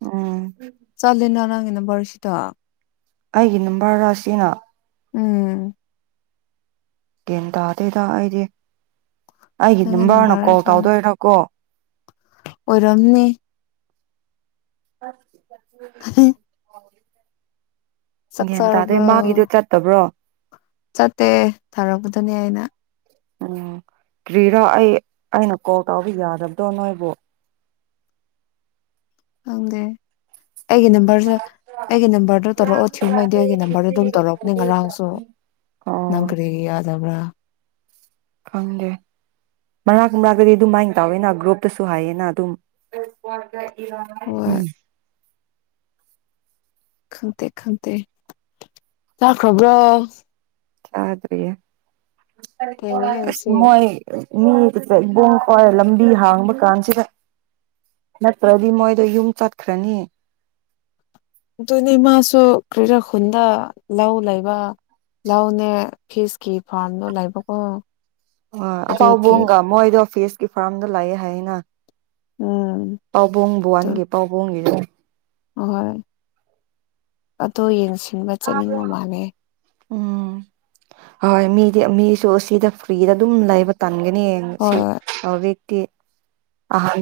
ꯎꯝ ꯆꯠꯂꯦꯅ ꯅꯪꯒꯤ ꯅꯨꯝꯕꯔ ꯁꯤꯗ ꯑꯩꯒꯤ ꯅꯝꯕꯔ ꯔꯥꯁꯤꯅꯥ ꯎꯝ ꯀꯦꯟ ꯇꯥꯗꯦ ꯇ ꯑꯩꯗꯤ ꯑꯩꯒꯤ ꯅꯪꯒꯤ ꯅꯝꯕꯔꯅ ꯅꯝꯕꯔ ꯀꯣꯜ ꯇꯧꯗꯣꯏꯔꯣꯀꯣ ꯑꯣꯏꯔꯝꯅꯤ ꯑ ꯍꯥꯏ ꯒ꯭ꯌꯥꯟ ꯇꯥꯗꯣꯏ ꯆꯥꯔꯕ꯭ꯔꯣ ꯃꯥꯒꯤꯗꯣ ꯆꯠꯇꯕ꯭ꯔꯣ ꯆꯠꯇꯦ ꯊꯥꯔꯛꯄꯗꯨꯅꯦ ꯑꯩꯅ ꯎ ꯀꯔꯤꯔꯣ ꯑꯩ ꯑꯩꯅ ꯀꯣꯜ ꯇꯥꯎꯕ ꯌꯥꯗꯕꯗꯣ ꯅꯣꯏꯕꯨ ꯐꯪꯗ ꯑꯩꯒꯤ ꯅꯝꯕꯔꯁꯤ ꯑꯩꯒꯤ ꯅꯝꯕꯔꯗ ꯇꯧꯔꯛꯑꯣ ꯊꯤꯌꯨꯉꯩꯗꯤ ꯑꯩꯒꯤ ꯅꯝꯕꯔꯗ ꯑꯗꯨꯝ ꯇꯧꯔꯛꯄꯅꯦ ꯉꯔꯥꯡꯁꯨ ꯅꯪ ꯑꯣ ꯀꯔꯤ ꯌꯥꯗꯕ꯭ꯔꯥ ꯈꯪꯗꯦ ꯃꯔꯅꯥꯛ ꯀꯨꯝꯅꯥꯛꯇꯗꯤ ꯑꯗꯨꯝ ꯃꯥꯏꯅ ꯇꯧꯋꯦꯅ ꯒ꯭ꯔꯨꯞꯇꯁꯨ ꯍꯥꯏꯌꯦꯅ ꯑꯗꯨꯝ ꯍꯣꯏ ꯎꯝ ꯈꯟꯇꯦ ꯈꯟꯇꯦ ꯆꯈ꯭ꯔꯕ꯭ꯔꯣ ꯌꯥ꯭ꯔꯌꯦ ꯊꯦꯡꯉꯦ ꯍꯪꯁꯤ ꯃꯣꯏ ꯃꯤ ꯆ ꯏꯕꯣꯡ ꯐꯥꯎꯔꯦ ꯂꯝꯕꯤ ꯍꯥꯡꯕ ꯀꯥꯟꯁꯤꯗ ꯅꯠꯇ꯭ꯔꯗꯤ ꯃꯣꯏꯗ ꯌꯨꯝ ꯆꯠꯈ꯭ꯔꯅꯤ ꯑꯗꯨꯅꯦ ꯏꯃꯥꯁꯨ ꯀꯔꯤꯔ ꯈꯨꯟꯗ ꯂꯧ ꯂꯩꯕ ꯂꯧꯅꯦ ꯐꯤꯁꯀꯤ ꯐꯥꯔꯝꯗꯣ ꯂꯩꯕꯀꯣ ꯑꯗꯨꯒꯤ ꯄꯥꯎꯕꯣꯡꯒ ꯃꯣꯗꯣ ꯐꯦꯁꯀꯤ ꯐꯥꯔꯝꯗ ꯂꯥꯏꯑ ꯍꯥꯏꯅ ꯎꯝ ꯄꯥꯎꯕꯣꯡꯕꯨ ꯋꯥꯟꯒꯦ ꯄꯥꯎꯕꯣꯡꯒꯤꯔ ꯍꯣꯏ ꯑꯗꯨ ꯌꯦꯡꯁꯤ ꯕ ꯆꯅꯤꯡꯉ ꯃꯥꯅꯦꯦ ꯎꯝ ꯍꯣꯏ ꯃꯤꯗꯤ ꯃꯤꯁꯨ ꯁꯤꯗ ꯐ꯭ꯔꯤꯗ ꯑꯗꯨꯝ ꯂꯩꯕ ꯇꯥ ꯍꯟꯒꯅꯤ ꯌꯦꯡ ꯍꯣꯏ ꯁꯤ ꯍꯣꯏ ꯍꯧꯖꯤꯛ ꯇꯦꯛ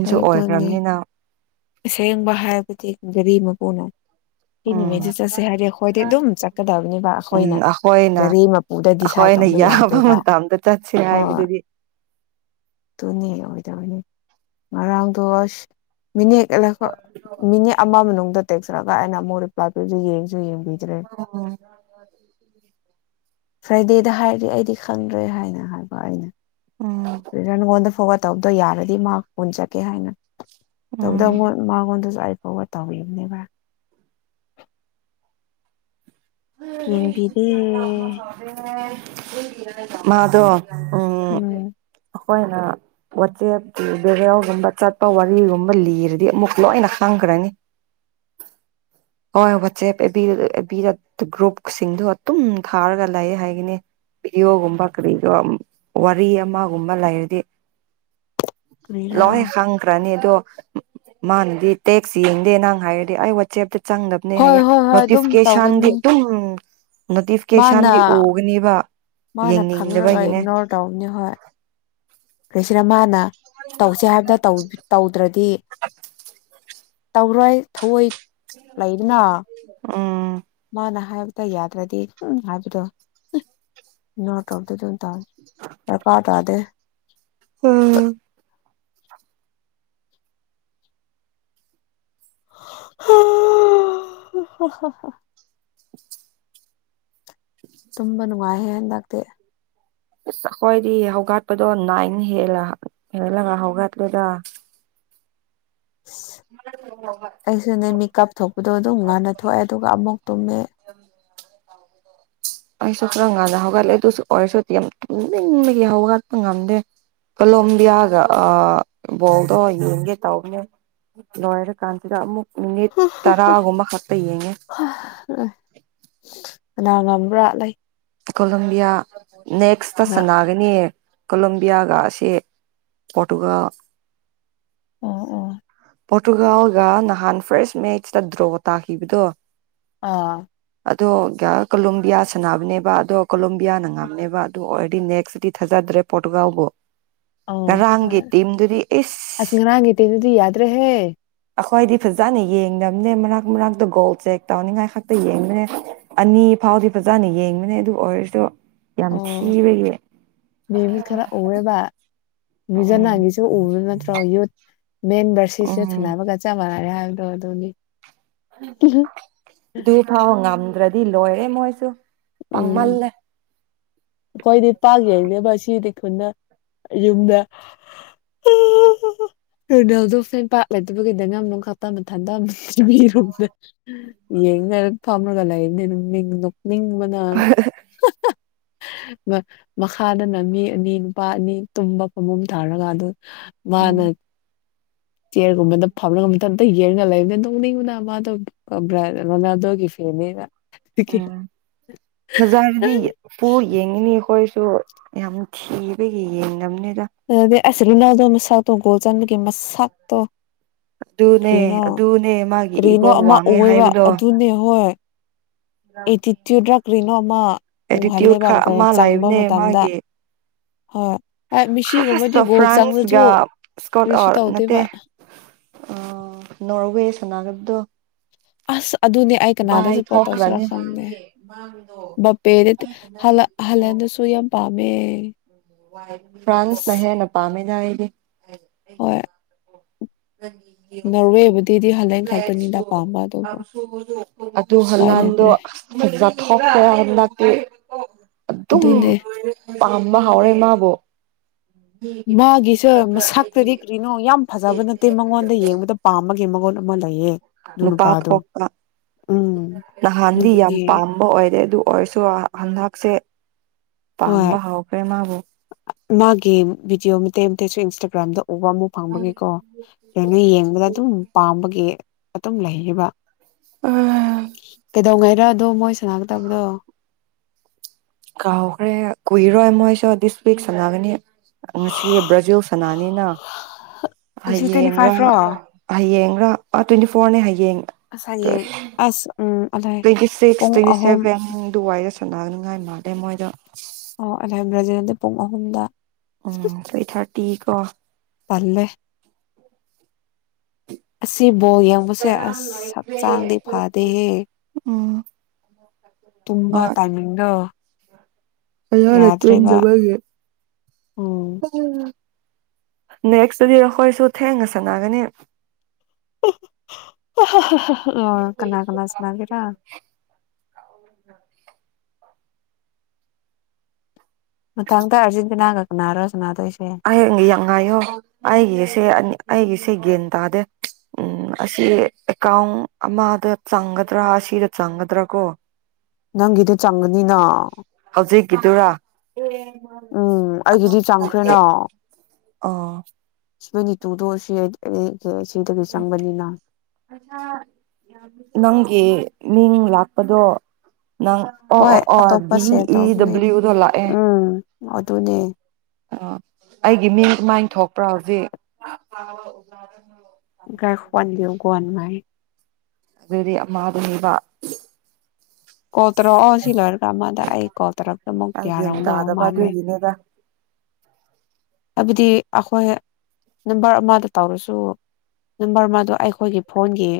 ꯑꯗꯨꯅꯦ ꯑꯁꯦꯡꯕ ꯍꯥꯏꯕꯗꯤ ꯒꯥꯔꯤꯃꯛ ꯄꯅꯣ ꯁꯤ ꯎꯝ ꯅꯨꯃꯤꯩꯗ ꯆꯠꯁꯦ ꯍꯥꯏꯗꯤ ꯑꯩꯈꯣꯏꯗꯤ ꯑꯗꯨꯝ ꯆꯠꯀꯗꯕꯅꯤꯕ ꯎꯝ ꯑꯩꯈꯣꯏꯅ ꯑꯩꯈꯣꯏꯅ ꯒꯥꯔꯤ ꯃꯄꯨꯗ ꯗꯤꯁꯥꯏꯠ ꯑꯩꯈꯣꯏꯅ ꯇꯧꯕ ꯌꯥꯕ ꯌꯥꯗꯦꯕ ꯃꯇꯝꯗ ꯆꯠꯁꯦ ꯍꯣ ꯍꯥꯏꯕꯗꯨꯗꯤ ꯑꯗꯨꯅꯦ ꯑꯣꯏꯗꯣꯏꯅꯦ ꯃꯔꯥꯡꯗꯣꯁ ꯃꯤꯅꯤ ꯃꯤꯅꯤꯠ ꯑꯃ ꯃꯅꯨꯡꯗ ꯑꯗꯨ ꯇꯦꯛꯁꯔꯛꯒ ꯑꯩꯅ ꯑꯃꯨꯛꯔꯤ꯭ꯂꯥꯏ ꯄꯤꯔ ꯌꯦꯡꯁꯨ ꯌꯦꯡꯉꯨ ꯑꯣ ꯐ꯭ꯔꯥꯏꯗꯦꯗ ꯍꯥꯏꯔꯤ ꯑꯩꯗꯤ ꯈꯪꯗ꯭ꯔꯦ ꯍꯥꯏꯅ ꯍꯥꯏꯕ ꯎꯝ ꯑꯩꯅ [unintelligible] ꯇꯧꯗꯣ ꯌꯥꯔꯗꯤ ꯃꯍꯥꯛ ꯄꯨꯟ ꯆꯀꯦ ꯍꯥꯏꯅ ꯎꯝ ꯇꯧꯕꯗꯣꯟ ꯃꯥꯒꯣꯟꯗꯁꯨ ꯐꯥꯎꯕ ꯇꯧꯕꯤꯕꯅꯦꯕ ꯎ ꯌꯦꯡꯕꯤꯗꯦ ꯆ ꯀ ꯃꯥꯗꯣ ꯎꯝ ꯑꯩꯈꯣꯏꯅ ꯋꯥꯆꯦꯞꯀꯤ ꯚꯦꯔꯤꯑꯣꯒꯨꯝꯕ ꯆꯠꯄ ꯋꯥꯔꯤꯒꯨꯝꯕ ꯂꯤꯔꯗꯤ ꯑꯃꯨꯛ ꯂꯣꯏꯅ ꯈꯪꯈ꯭ꯔꯅꯤ ꯍꯣꯏ ꯋꯥꯆꯦꯞ ꯒ꯭ꯔꯨꯞꯁꯤꯡꯗꯣ ꯑꯗꯨꯝ ꯊꯥꯔꯒ ꯂꯩ ꯍꯥꯏꯒꯅꯤ ꯚꯤꯗꯤꯑꯣꯒꯨꯝꯕ ꯀꯔꯤꯒꯨꯝ ꯋꯥꯔꯤ ꯑꯃꯒꯨꯝꯕ ꯂꯩꯔꯗꯤ ꯀꯔꯤꯔꯥ ꯂꯣꯍꯦ ꯈꯪꯈꯔꯥꯅꯤ ꯃꯥꯅꯗꯤ ꯇꯦꯛꯁ ꯌꯦꯡꯗꯦ ꯅꯪ ꯍꯥꯏꯔꯗꯤ ꯑꯩ ꯋꯥꯆꯦꯞꯇ ꯆꯪꯗꯕꯅꯦ ꯍꯣꯏ ꯍꯥꯏꯌꯦ ꯍꯣꯏ ꯍꯣꯏ ꯑꯗꯨꯝ ꯅꯣꯇꯤꯐꯤꯀꯦꯁꯟꯗꯤ ꯇꯧꯒꯅꯤ ꯎꯝ ꯃꯥꯅ ꯅꯣꯇꯤꯐꯤꯀꯦꯁꯟꯗꯤ ꯎꯒꯅꯦꯕ ꯃꯥꯅ ꯈꯪꯔꯒ ꯌꯦꯡꯅꯤꯡꯗꯕꯒꯤꯅꯦ ꯏꯒꯅꯣꯔ ꯔꯃꯅ ꯇꯧꯁꯦ ꯍꯥꯏꯕꯗ ꯇꯧꯗ꯭ꯔꯗꯤ ꯇꯧꯔꯣꯏ ꯊꯑꯣꯏ ꯂꯩꯗꯅ [unintelligible] ꯎꯝ ꯃꯥꯅ ꯍꯥꯏꯕꯗ ꯌꯥꯗ꯭ꯔꯗꯤ ꯎ ꯍꯥꯏꯕꯗꯣ ꯅꯣꯠꯇꯣꯗꯣ ꯑꯗꯨꯝ ꯇꯧꯅꯤ ꯀꯄꯥꯥ ꯇꯥꯗꯦ [unintelligible] [unintelligible] ꯇꯨꯝꯕ ꯅꯨꯡꯉꯥꯏꯍꯦ ꯍꯟꯗꯛꯇꯤ ꯑꯁ ꯑꯩꯈꯣꯏꯗꯤ ꯍꯧꯒꯠꯄꯗꯣ ꯅꯥꯏꯟ ꯍꯦꯜꯂ ꯍꯦꯜꯂꯒ ꯍꯧꯒꯠꯂꯦꯗ ꯑꯁ ꯑꯩꯁꯨꯅꯦ ꯃꯤꯀꯞ ꯊꯣꯛꯄꯗꯣ ꯑꯗꯨꯝ ꯉꯥꯟꯟꯅ ꯊꯣꯛꯑꯦ ꯑꯗꯨꯒ ꯑꯃꯨꯛ ꯇꯨꯝꯃꯦ ꯑꯩꯁꯨ ꯈꯔ ꯀꯥꯟꯗ ꯍꯧꯒꯠꯂꯦ ꯑꯗꯨꯁꯨ ꯑꯣꯏꯔꯁꯨꯗꯤ ꯌꯥꯝꯅꯤꯡꯅꯤꯡꯕꯒꯤ ꯍꯧꯒꯠꯄ ꯉꯝꯗꯦ ꯀꯂꯣꯝꯕꯤꯌꯥꯒ ꯕꯣꯗꯣ ꯌꯦꯡꯒꯦ ꯇꯧꯅꯦ ꯂꯣꯏꯔ ꯀꯥꯟꯁꯤꯗ ꯑꯃꯨꯛ ꯃꯤꯅꯤꯠ [unintelligible] ꯇꯔꯥꯒꯨꯝꯕ ꯈꯛꯇ ꯌꯦꯡꯉꯦ ꯀꯅꯥ ꯉꯝꯕ꯭ꯔꯥ ꯂꯩ ꯀꯣꯂꯣꯕꯤꯌꯥ ꯅꯦꯛꯁ ꯇ ꯀꯅꯥ ꯁꯅꯥꯒꯅꯤ ꯀꯣꯂꯝꯣꯕꯤꯌꯥꯒꯁꯦ ꯄꯣꯔꯇꯨꯒꯜ ꯑꯣ ꯑꯣ ꯄꯣꯔꯇꯨꯒꯥꯜꯒ ꯅꯍꯥꯟ ꯐꯥꯔꯁ ꯃꯦꯠꯆꯇ ꯗ꯭ꯔꯣ ꯇꯥꯈꯤꯕꯗꯣ ꯑꯥ ꯑꯗꯣ ꯀꯣꯂꯣꯝꯕꯤꯌꯥ ꯁꯥꯟꯅꯕꯅꯦꯕ ꯑꯗꯣ ꯀꯣꯂꯣꯝꯌꯥꯅ ꯉꯝꯅꯦꯕ ꯑꯗꯨ ꯑꯣꯜꯔꯦꯗꯤ ꯅꯦꯛꯁꯇꯗꯤ ꯊꯥꯖꯗ꯭ꯔꯦ ꯄꯣꯔꯇꯨꯒꯥꯎꯕꯨ ꯑ ꯍꯣꯏ ꯏꯁ ꯑꯁ ꯉꯔꯥꯡꯒꯤꯇ ꯑꯗꯨꯗꯤ ꯌꯥꯗ ꯗꯔ꯭ꯦꯍꯦ ꯑꯩꯈꯣꯏꯗꯤ ꯐꯖꯅ ꯌꯦꯡꯗꯕꯅꯦ ꯃꯔꯛ - ꯃꯔꯛꯇ ꯒꯣꯜ ꯆꯦꯛ ꯇꯧꯅꯤꯡꯉꯥꯏ ꯈꯛꯇ ꯌꯦꯡꯕꯅꯦ ꯑꯅꯤ ꯐꯥꯎꯗꯤ ꯐꯖꯅ ꯌꯦꯡꯕꯅꯦ ꯑꯗꯨ ꯑꯣꯏꯔꯁꯨ ꯌꯥꯝ ꯑꯣ ꯊꯤꯕꯒꯤ ꯅꯤꯎ ꯎꯝ ꯖꯂꯦꯟ ꯍꯤꯁꯨ ꯎꯕꯥ ꯅꯠꯇꯔꯣ ꯌꯨꯠ ꯃꯦꯟ ꯕꯔꯁꯤꯁꯨ ꯎꯝ ꯁꯥꯟꯅꯕꯒ ꯆꯞꯃꯥꯅꯔꯦ ꯍꯥꯏ꯫ ꯗꯣ ꯑꯗꯨꯅꯤ ꯑꯗꯨ ꯐꯥꯎ ꯉꯝ ꯭ꯔꯗꯤ ꯂꯣꯏ ꯔꯦ ꯃꯣꯏꯁꯨ꯫ ꯎꯝ ꯄꯪꯃꯜꯂꯦ꯫ ꯑꯩꯈꯣꯏꯗꯤ ꯄꯥꯛ ꯌꯦꯡꯗꯦꯕ ꯁꯤꯗꯤ ꯫ ꯊꯨꯅ ꯌꯨꯝꯗ ꯔꯣꯅꯦꯜꯗꯣ ꯐꯦꯟ ꯄꯥꯛ ꯂꯩꯇꯕꯒꯤ [unintelligible] ꯃꯤꯔꯣꯝꯗ ꯌꯦꯡꯅꯔ ꯐꯝꯃꯒ ꯂꯩꯕꯥꯅꯦ ꯅꯣꯛꯅꯤꯡ ꯕ ꯑ ꯃꯈꯥꯗꯅ ꯃꯤ ꯑꯅꯤ ꯅꯨꯄꯥ ꯑꯅꯤ ꯇꯨꯝꯕ ꯐꯃꯨꯡ ꯊꯥꯔꯒ ꯑꯗꯨ ꯎꯝ ꯃꯥꯅ ꯆꯤꯌꯦꯔꯒꯨꯝꯕꯗ ꯐꯝꯔꯒ ꯃꯊꯟꯇꯥ ꯌꯦꯡꯔꯒ ꯂꯩꯕ ꯅꯣꯛꯅꯤꯡꯕꯅꯥ ꯃꯥꯗꯣ ꯔꯣꯅꯥꯜꯗꯣ ꯒꯤ ꯐꯦꯟ ꯅꯤꯅ꯫ [unintelligible] ꯐꯖꯔꯗꯤ ꯐꯨꯜ ꯌꯦꯡꯒꯥꯅꯤ꯫ ꯑꯩꯈꯣꯏꯁꯨ ꯌꯥꯝ ꯊꯤꯕꯒꯤ ꯌꯦꯡꯗꯝꯅꯦ꯫ [unintelligible] ꯑꯁ ꯔꯣꯅꯥꯜꯗꯣ ꯃꯁꯛꯇꯣ ꯒꯣꯜ ꯆꯟꯕꯒꯤ ꯃꯁꯛꯇꯣ ꯑꯗꯨꯅꯦ ꯀꯔꯤꯅꯣ ꯑꯗꯨꯅꯦ ꯃꯥꯒꯤ ꯀꯔꯤꯅꯣ ꯏꯒꯣ ꯑꯃ ꯋꯥꯡꯉꯦ ꯎꯋꯦꯕ ꯍꯥꯏꯕꯗꯣ ꯑꯗꯨꯅꯦ ꯍꯣꯏ ꯑꯦꯇꯤꯇ꯭ꯌꯨꯠꯔꯥ ꯀꯔꯤꯅꯣ ꯑꯃ ꯑꯦꯇꯤꯇ꯭ꯌꯨꯠ ꯎꯍꯜꯂꯦꯕ ꯈꯔ ꯒꯣꯜ ꯑꯃ ꯆꯪꯕ ꯂꯩꯕꯅꯦ ꯃꯇꯝꯗ꯫ ꯍꯣꯏ ꯫ ꯑꯁꯁ [unintelligible] ꯐ꯭ꯔꯥꯟꯁꯒ ꯁꯀꯣꯠ ꯀꯔꯤꯁꯨ ꯑꯥ ꯅꯠꯇꯦ ꯇꯧꯗꯦꯕ ꯑ ꯅꯣꯔꯋꯦ ꯁꯅꯒꯣꯗꯣ ꯑꯁ! ꯑꯗꯨꯅꯦ ꯑꯩ ꯀꯅꯥꯗꯁꯨ ꯁꯄꯣꯔꯠ꯭ ꯇꯧꯁꯤꯔꯥ ꯊꯣꯛꯈ꯭ꯔꯅꯤ ꯈꯪꯗꯦ ꯕꯄꯦꯗꯗꯤ ꯍꯜꯂꯦꯟꯗꯁꯨ ꯌꯥꯝ ꯄꯥꯝꯃꯦ꯫ ꯐ꯭ꯔꯥꯟꯁꯅ ꯑꯁ ꯍꯦꯟꯅ ꯄꯥ ꯃꯦꯗꯥ ꯑꯩꯗꯤ ꯍꯣꯏ꯫ ꯅꯣꯔꯋꯦꯕꯨꯗꯤꯗꯤ ꯍꯜꯂꯦꯟ ꯈꯛꯇꯅꯤꯗ ꯄꯥꯝꯕ ꯑꯗꯨꯕꯨ [unintelligible] ꯑꯗꯨ ꯎꯄꯥꯏ ꯍꯂꯟꯗꯣ ꯂꯩꯇ꯭ꯔꯦ ꯐꯖꯥꯊꯣꯈꯔꯦ ꯍꯟꯗꯛꯇꯤ ꯑꯗꯨꯝ ꯑꯗꯨꯅꯦ ꯄꯥꯝꯕ ꯍꯥꯎꯔꯦ ꯃꯥꯕꯨ꯫ ꯃꯥꯒꯤꯁ ꯃꯁꯛꯇꯗꯤ ꯀꯔꯤꯅꯣ ꯌꯥꯝ ꯐꯖꯕ ꯅꯠꯇꯦ ꯃꯉꯣꯟꯗ ꯌꯦꯡꯕꯗ ꯄꯥꯝꯃꯒꯦ ꯃꯉꯣꯟꯗ ꯑꯃ ꯂꯩꯌꯦ ꯑꯗꯨ ꯅꯨꯄꯥ ꯅꯨꯄꯥꯗꯣ ꯊꯣꯛꯄ ꯎꯝ ꯅꯍꯥꯟꯗꯤ ꯌꯥꯝ ꯑꯗꯨꯒꯤꯅꯦ ꯄꯥꯝꯕ ꯑꯣꯏꯔꯦ ꯑꯗꯨ ꯑꯣꯏꯔꯁꯨ ꯍꯟꯗꯛꯁꯦ ꯍꯣꯏ ꯄꯥꯝꯕ ꯍꯧꯈ꯭ꯔꯦ ꯃꯥꯕꯨ ꯃꯥꯒꯤ ꯚꯤꯗꯤꯑꯣ ꯃꯇꯦꯛ ꯃꯇꯦꯛꯁꯨ ꯏꯟꯁꯇꯥꯒ꯭ꯔꯝꯗ ꯎꯕ ꯑꯃꯨꯛ ꯐꯪꯕꯒꯤꯀꯣ ꯑꯗꯨꯩꯅ ꯌꯦꯡꯕꯗ ꯑꯗꯨꯝ ꯄꯥꯝꯕꯒꯤ ꯃꯇꯨꯡ ꯂꯩꯔꯤꯕ ꯀꯩꯗꯧꯉꯩ ꯑꯗꯨꯣ ꯃꯣꯏ ꯁꯅꯥꯒ ꯇꯕꯗꯣ ꯀꯥꯎꯈ꯭ꯔꯦ ꯀꯨꯏꯔꯣꯏ ꯃꯣꯏꯁꯨ ꯗꯤꯁ ꯋꯤꯛ ꯁꯥꯟꯅꯒꯅꯤ ꯉꯁꯤ ꯕ꯭ꯔꯥꯖꯤꯜ ꯁꯅꯥꯅꯤꯅ ꯉꯁꯤ ꯇ꯭ꯋꯦꯟꯇꯤ ꯍꯌꯦꯡꯔꯥ ꯐꯥꯏꯚ ꯔꯣ ꯍꯌꯦꯡꯔꯥ ꯇ꯭ꯋꯦꯟꯇꯤ ꯐꯣꯔꯅꯦ ꯍꯌꯦꯡ ꯑꯁ ꯍꯌꯦꯡ ꯑꯁ ꯎꯝ ꯑꯂꯥꯏ ꯇ꯭ꯋꯦꯟꯇꯤ ꯁꯤꯛꯁ ꯄꯨꯡ ꯇ꯭ꯋꯦꯟꯇꯤ ꯑꯍꯨꯝ ꯁꯦꯚꯦꯟ ꯗꯨꯋꯥꯏꯗ ꯁꯅꯥꯅꯉꯥꯏ ꯃꯥꯥꯟꯗꯩ ꯃꯣꯏꯗ ꯑꯣ ꯑꯗꯥꯏ ꯭ꯔꯖꯗ ꯄꯨꯡ ꯑꯍꯨꯝꯗ ꯎꯝ ꯊ꯭ꯔꯤ ꯊꯥꯔꯇꯤ ꯀꯣ ꯄꯜꯂꯦ ꯑꯁꯤ ꯑꯁꯤ ꯃꯣꯜ ꯌꯦꯡꯕꯁꯦ ꯑꯁ ꯍꯛꯆꯥꯡꯗꯤ ꯐꯗꯦꯍꯦ [inaudible] ꯇꯨꯝꯕ ꯍꯣꯏ ꯇꯥꯏꯃꯤꯡꯗꯣ [unintelligible] ꯌꯥꯗ꯭ꯔꯦꯕ ꯇꯨꯝꯗꯕꯒꯤ ꯎꯝ ꯅꯦꯛꯁꯇꯨꯗꯤ ꯑꯩꯈꯣꯏꯁꯨ ꯊꯦꯡꯅ ꯁꯥꯟꯅꯒꯅꯤ ꯑ ꯑꯣ ꯀꯅꯥ ꯀꯅꯥ ꯁꯅꯥꯒꯦꯔꯥ ꯃꯇꯥꯡꯗ ꯑꯥꯔꯖꯦꯟꯇꯤꯅꯥꯒ ꯁꯅꯔꯣ ꯁꯅꯗ ꯍꯌꯦꯡ ꯌꯥꯝ ꯉꯥꯏꯌꯣ ꯑꯩꯒꯤꯁ ꯁꯦ ꯑꯩꯒꯤꯁꯦ ꯒ꯭ꯌꯥꯟ ꯇꯥꯗꯦ ꯎꯝ ꯑꯁꯤ ꯑꯦꯀꯥꯎꯟ ꯑꯃꯗ ꯆꯪꯒꯗ꯭ꯔꯥ ꯑꯁꯤꯗ ꯆꯪꯒꯗ꯭ꯔꯥ ꯀꯣ ꯅꯪꯒꯤꯗꯤ ꯆꯪꯒꯅꯤꯅ ꯀꯤꯇꯨꯔꯥ ꯎꯝ ꯑꯩꯒꯤꯗꯤ ꯆꯪꯈ꯭ꯔꯦꯅꯣ ꯑꯣ ꯁꯤꯃꯅꯤ ꯇꯨꯗꯣ ꯁꯤ [unintelligible] ꯆꯪꯕꯅꯤꯅ ꯅꯪ ꯒꯤ ꯃꯤꯡ ꯂꯥꯛꯄꯗꯣ ꯅꯪ ꯑꯣ ꯍꯣꯏ ꯑꯣ ꯑꯣ ꯑꯇꯣꯞꯄ ꯗꯤ ꯁꯦꯞ ꯏ ꯇꯧꯕꯅꯦ ꯗꯕ꯭ꯂꯤꯎꯗꯣ ꯂꯥꯛꯑꯦ ꯎꯝ ꯑꯗꯨꯅꯦ ꯑꯣ ꯑꯩꯒꯤ ꯃꯤꯡ ꯃꯥꯏ ꯊꯣꯛꯄ꯭ꯔꯥ ꯍꯧꯖꯤꯛ [unintelligible] ꯑꯗꯨꯗꯤ ꯑꯃ ꯑꯗꯨꯕ ꯀꯣ ꯇꯔꯛꯑꯣ ꯁꯤꯜꯂꯣꯏꯔꯒ ꯑꯃꯗ ꯑꯩ ꯀꯣ ꯇꯔ ꯑꯃꯨꯛ ꯑꯩ ꯒ꯭ꯌꯥꯟ ꯌꯥꯔꯝꯗꯕ ꯇꯥꯗꯕ ꯃꯥꯜꯂꯦ ꯑꯗꯨꯒꯤꯅꯦꯗ ꯍꯥꯏꯕꯗꯤ ꯑꯩꯈꯣꯏ ꯅꯝꯕꯔ ꯑꯃꯗꯣ ꯇꯧꯔꯁꯨ ꯅꯝꯕꯔ ꯑꯃꯗꯣ ꯑꯩꯈꯣꯏꯒꯤ ꯐꯣꯟꯒꯤ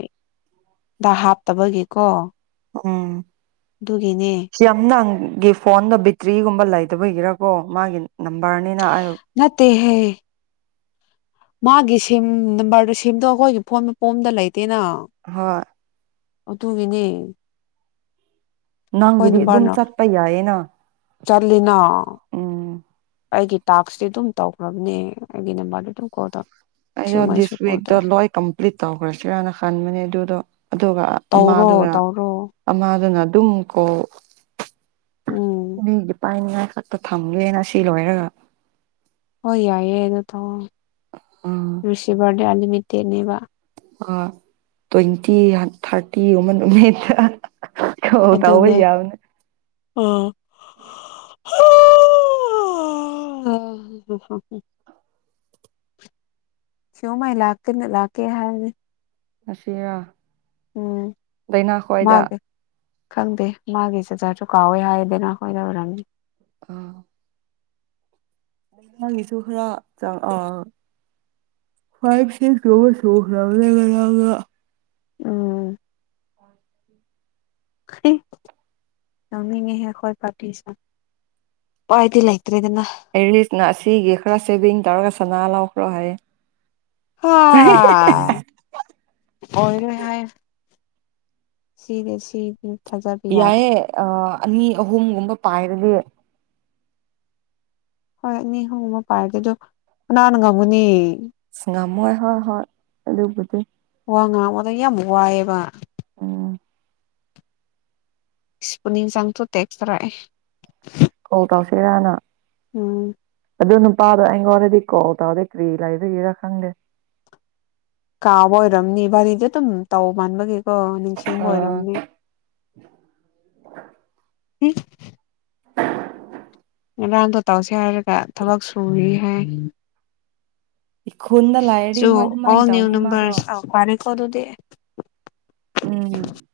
ꯗ ꯍꯥꯞꯇꯕꯒꯤꯀꯣ ꯎꯝ ꯑꯗꯨꯒꯤꯅꯦ ꯁꯝ ꯅ ꯒꯤ ꯐꯣꯟꯗ ꯕꯦꯇ꯭ꯔꯤꯒꯨꯝꯕ ꯂꯩꯇꯕꯒꯤꯔꯀꯣ ꯃꯥꯒꯤ ꯅꯝꯕꯔꯅꯤꯅ ꯑꯩ ꯍꯦ ꯃꯥꯒꯤ ꯁꯦꯝ ꯅꯝꯕꯔꯗꯨꯣ ꯁꯦꯝꯗꯣ ꯑꯩꯈꯣꯏꯒꯤ ꯐꯣꯟ ꯃꯄꯣꯝꯗ ꯂꯩꯇꯦꯅ ꯍꯣꯏ ꯑꯣ ꯇꯨꯒꯤꯅꯦ ꯅꯪꯒꯤꯗꯤ ꯑꯗꯨꯝ ꯆꯠꯄ ꯌꯥꯌꯦꯅ ꯆꯠꯂꯤꯅ ꯎꯝ ꯑꯩꯒꯤ ꯇꯥꯛꯁꯇꯤ ꯑꯗꯨꯝ ꯇꯧꯈ꯭ꯔꯕꯅꯦ ꯑꯩꯒꯤ ꯅꯝꯕꯔꯗ ꯑꯗꯨꯝ ꯀꯣꯜ ꯇꯧ ꯑꯩꯗꯣ ꯁꯤꯒꯨꯝꯕꯩꯁꯨ ꯗꯤꯁ ꯀꯣꯜ ꯋꯤꯛꯇꯣ ꯇꯧꯔꯦ ꯂꯣꯏ ꯀꯝꯄ꯭ꯂꯤꯠ ꯇꯧꯈ꯭ꯔꯁꯤꯔꯅ ꯈꯟꯕꯅꯦ ꯑꯗꯨꯗꯣ ꯑꯗꯨꯒ ꯇꯧꯔꯣ ꯑꯃꯥꯗꯨꯒ ꯇꯧꯔꯣ ꯑꯃꯥꯗꯨꯅ ꯇꯨꯝꯀꯣ ꯎꯝ ꯂꯤꯗꯤ ꯄꯥꯏꯅꯤꯡ ꯉꯥꯏ ꯉꯥꯛꯇ ꯊꯝꯒꯦꯅ ꯁꯤ ꯂꯣꯏꯔꯒ ꯍꯣꯏ ꯌꯥꯏꯌꯦꯗꯨ ꯇꯧ ꯑꯣ ꯎꯝ ꯔꯤꯁꯤꯕꯔ [inaudible] ꯂꯤꯃꯤꯠꯇꯦꯅꯦꯕ ꯑ ꯇ꯭ꯋꯦꯟꯇꯤ ꯊꯥꯔꯇꯤꯒꯨꯝꯕ ꯅꯨꯃꯤꯠꯇ ꯇꯧꯕ ꯌꯥꯕꯅꯦ ꯑ ꯀꯣ ꯃꯥ ꯏꯂꯀꯅ ꯏꯥꯀꯦ ꯍꯥꯏ ꯑꯁꯤꯔ ꯂꯥꯏꯅꯥ ꯈ꯭ꯋꯥꯏꯗ ꯃꯥꯒꯤ ꯈꯪꯗꯦ ꯃꯥꯒꯤ [unintelligible] ꯁꯨ ꯀꯥꯎꯋꯦ ꯍꯥꯏꯗꯅ ꯑꯩꯈꯣꯏ ꯑꯣꯢꯔꯝꯅꯤ ꯑꯥ ꯅꯪꯒꯤꯁꯨ ꯈꯔ ꯆꯪ ꯑꯥ [unintelligible] ꯎꯝ ꯌꯥꯎꯅꯤꯡꯉꯤꯍꯦ ꯑꯩ ꯍꯈꯣꯏ ꯄꯥꯔꯇꯁ ꯄꯥꯏꯗꯤ ꯂꯩꯇ꯭ꯔꯦꯗꯅ ꯑꯦꯔꯤꯁꯅ ꯑꯁꯤꯒꯤ ꯈꯔ ꯁꯦꯚꯤꯡ ꯇꯧꯔꯒ ꯁꯅꯥ ꯂꯧꯈ꯭ꯔꯣ ꯍꯥꯏ ꯍ ꯑꯣꯏꯔ ꯍꯥꯏ ꯁꯤꯗꯦ ꯁꯤꯗꯦ ꯌꯥꯑꯦ ꯑ ꯑꯅꯤ ꯑꯍꯨꯝꯒꯨꯝꯕ ꯄꯥꯏꯔꯗꯤ ꯍꯣ ꯏꯅꯤ ꯍꯣꯡꯕ ꯄꯥꯏꯔꯒꯦ ꯑꯗꯣ ꯅꯅꯥꯍꯅ ꯉꯝꯒꯅꯤ ꯁꯉꯝ ꯃꯣꯏ ꯍꯣꯏ ꯍ ꯑꯗꯨꯒꯗꯤ ꯋꯥ ꯉꯥꯡꯕꯗ ꯌꯥꯝ ꯋꯥꯏꯑꯦꯕ ꯎꯝ ꯁꯤꯄꯨꯅꯤꯖꯥꯡꯊꯣ ꯇꯦꯛꯆ꯭ꯔꯥꯏ ꯀꯣꯜ ꯇꯧꯁꯤꯔꯥꯅ ꯎꯝ ꯑꯗꯨꯗꯅ ꯄꯥꯗ ꯑꯒꯣ ꯑꯣꯔꯦꯗꯤ ꯀꯣ ꯇ ꯑꯣꯗ ꯀꯔꯤ ꯂꯥꯏꯕꯌꯦ ꯔ ꯈꯥꯡꯒ ꯀꯥꯕ ꯑꯣꯏꯔꯝꯅꯤ ꯔꯤꯗꯤ ꯑꯗꯨꯝ ꯇꯧ ꯃꯥꯟꯕꯒꯤꯀꯣ ꯅꯤꯡꯁꯤꯡꯕ ꯑꯥ ꯑꯣꯏꯔꯝꯅꯦ ꯎ ꯉꯔꯥꯡꯗꯣ ꯇꯧꯁꯦ ꯍꯥꯏꯔꯒ ꯊꯕꯛ ꯁꯨꯔꯤ ꯍꯥꯏ ꯏꯈꯨꯟꯗ ꯂꯥꯏꯔꯗꯤ ꯍꯣꯏ ꯑꯗꯨꯃꯥꯏꯅ ꯇꯧꯅꯤ ꯃꯥꯗꯣ ꯀꯗꯦ ꯎꯝ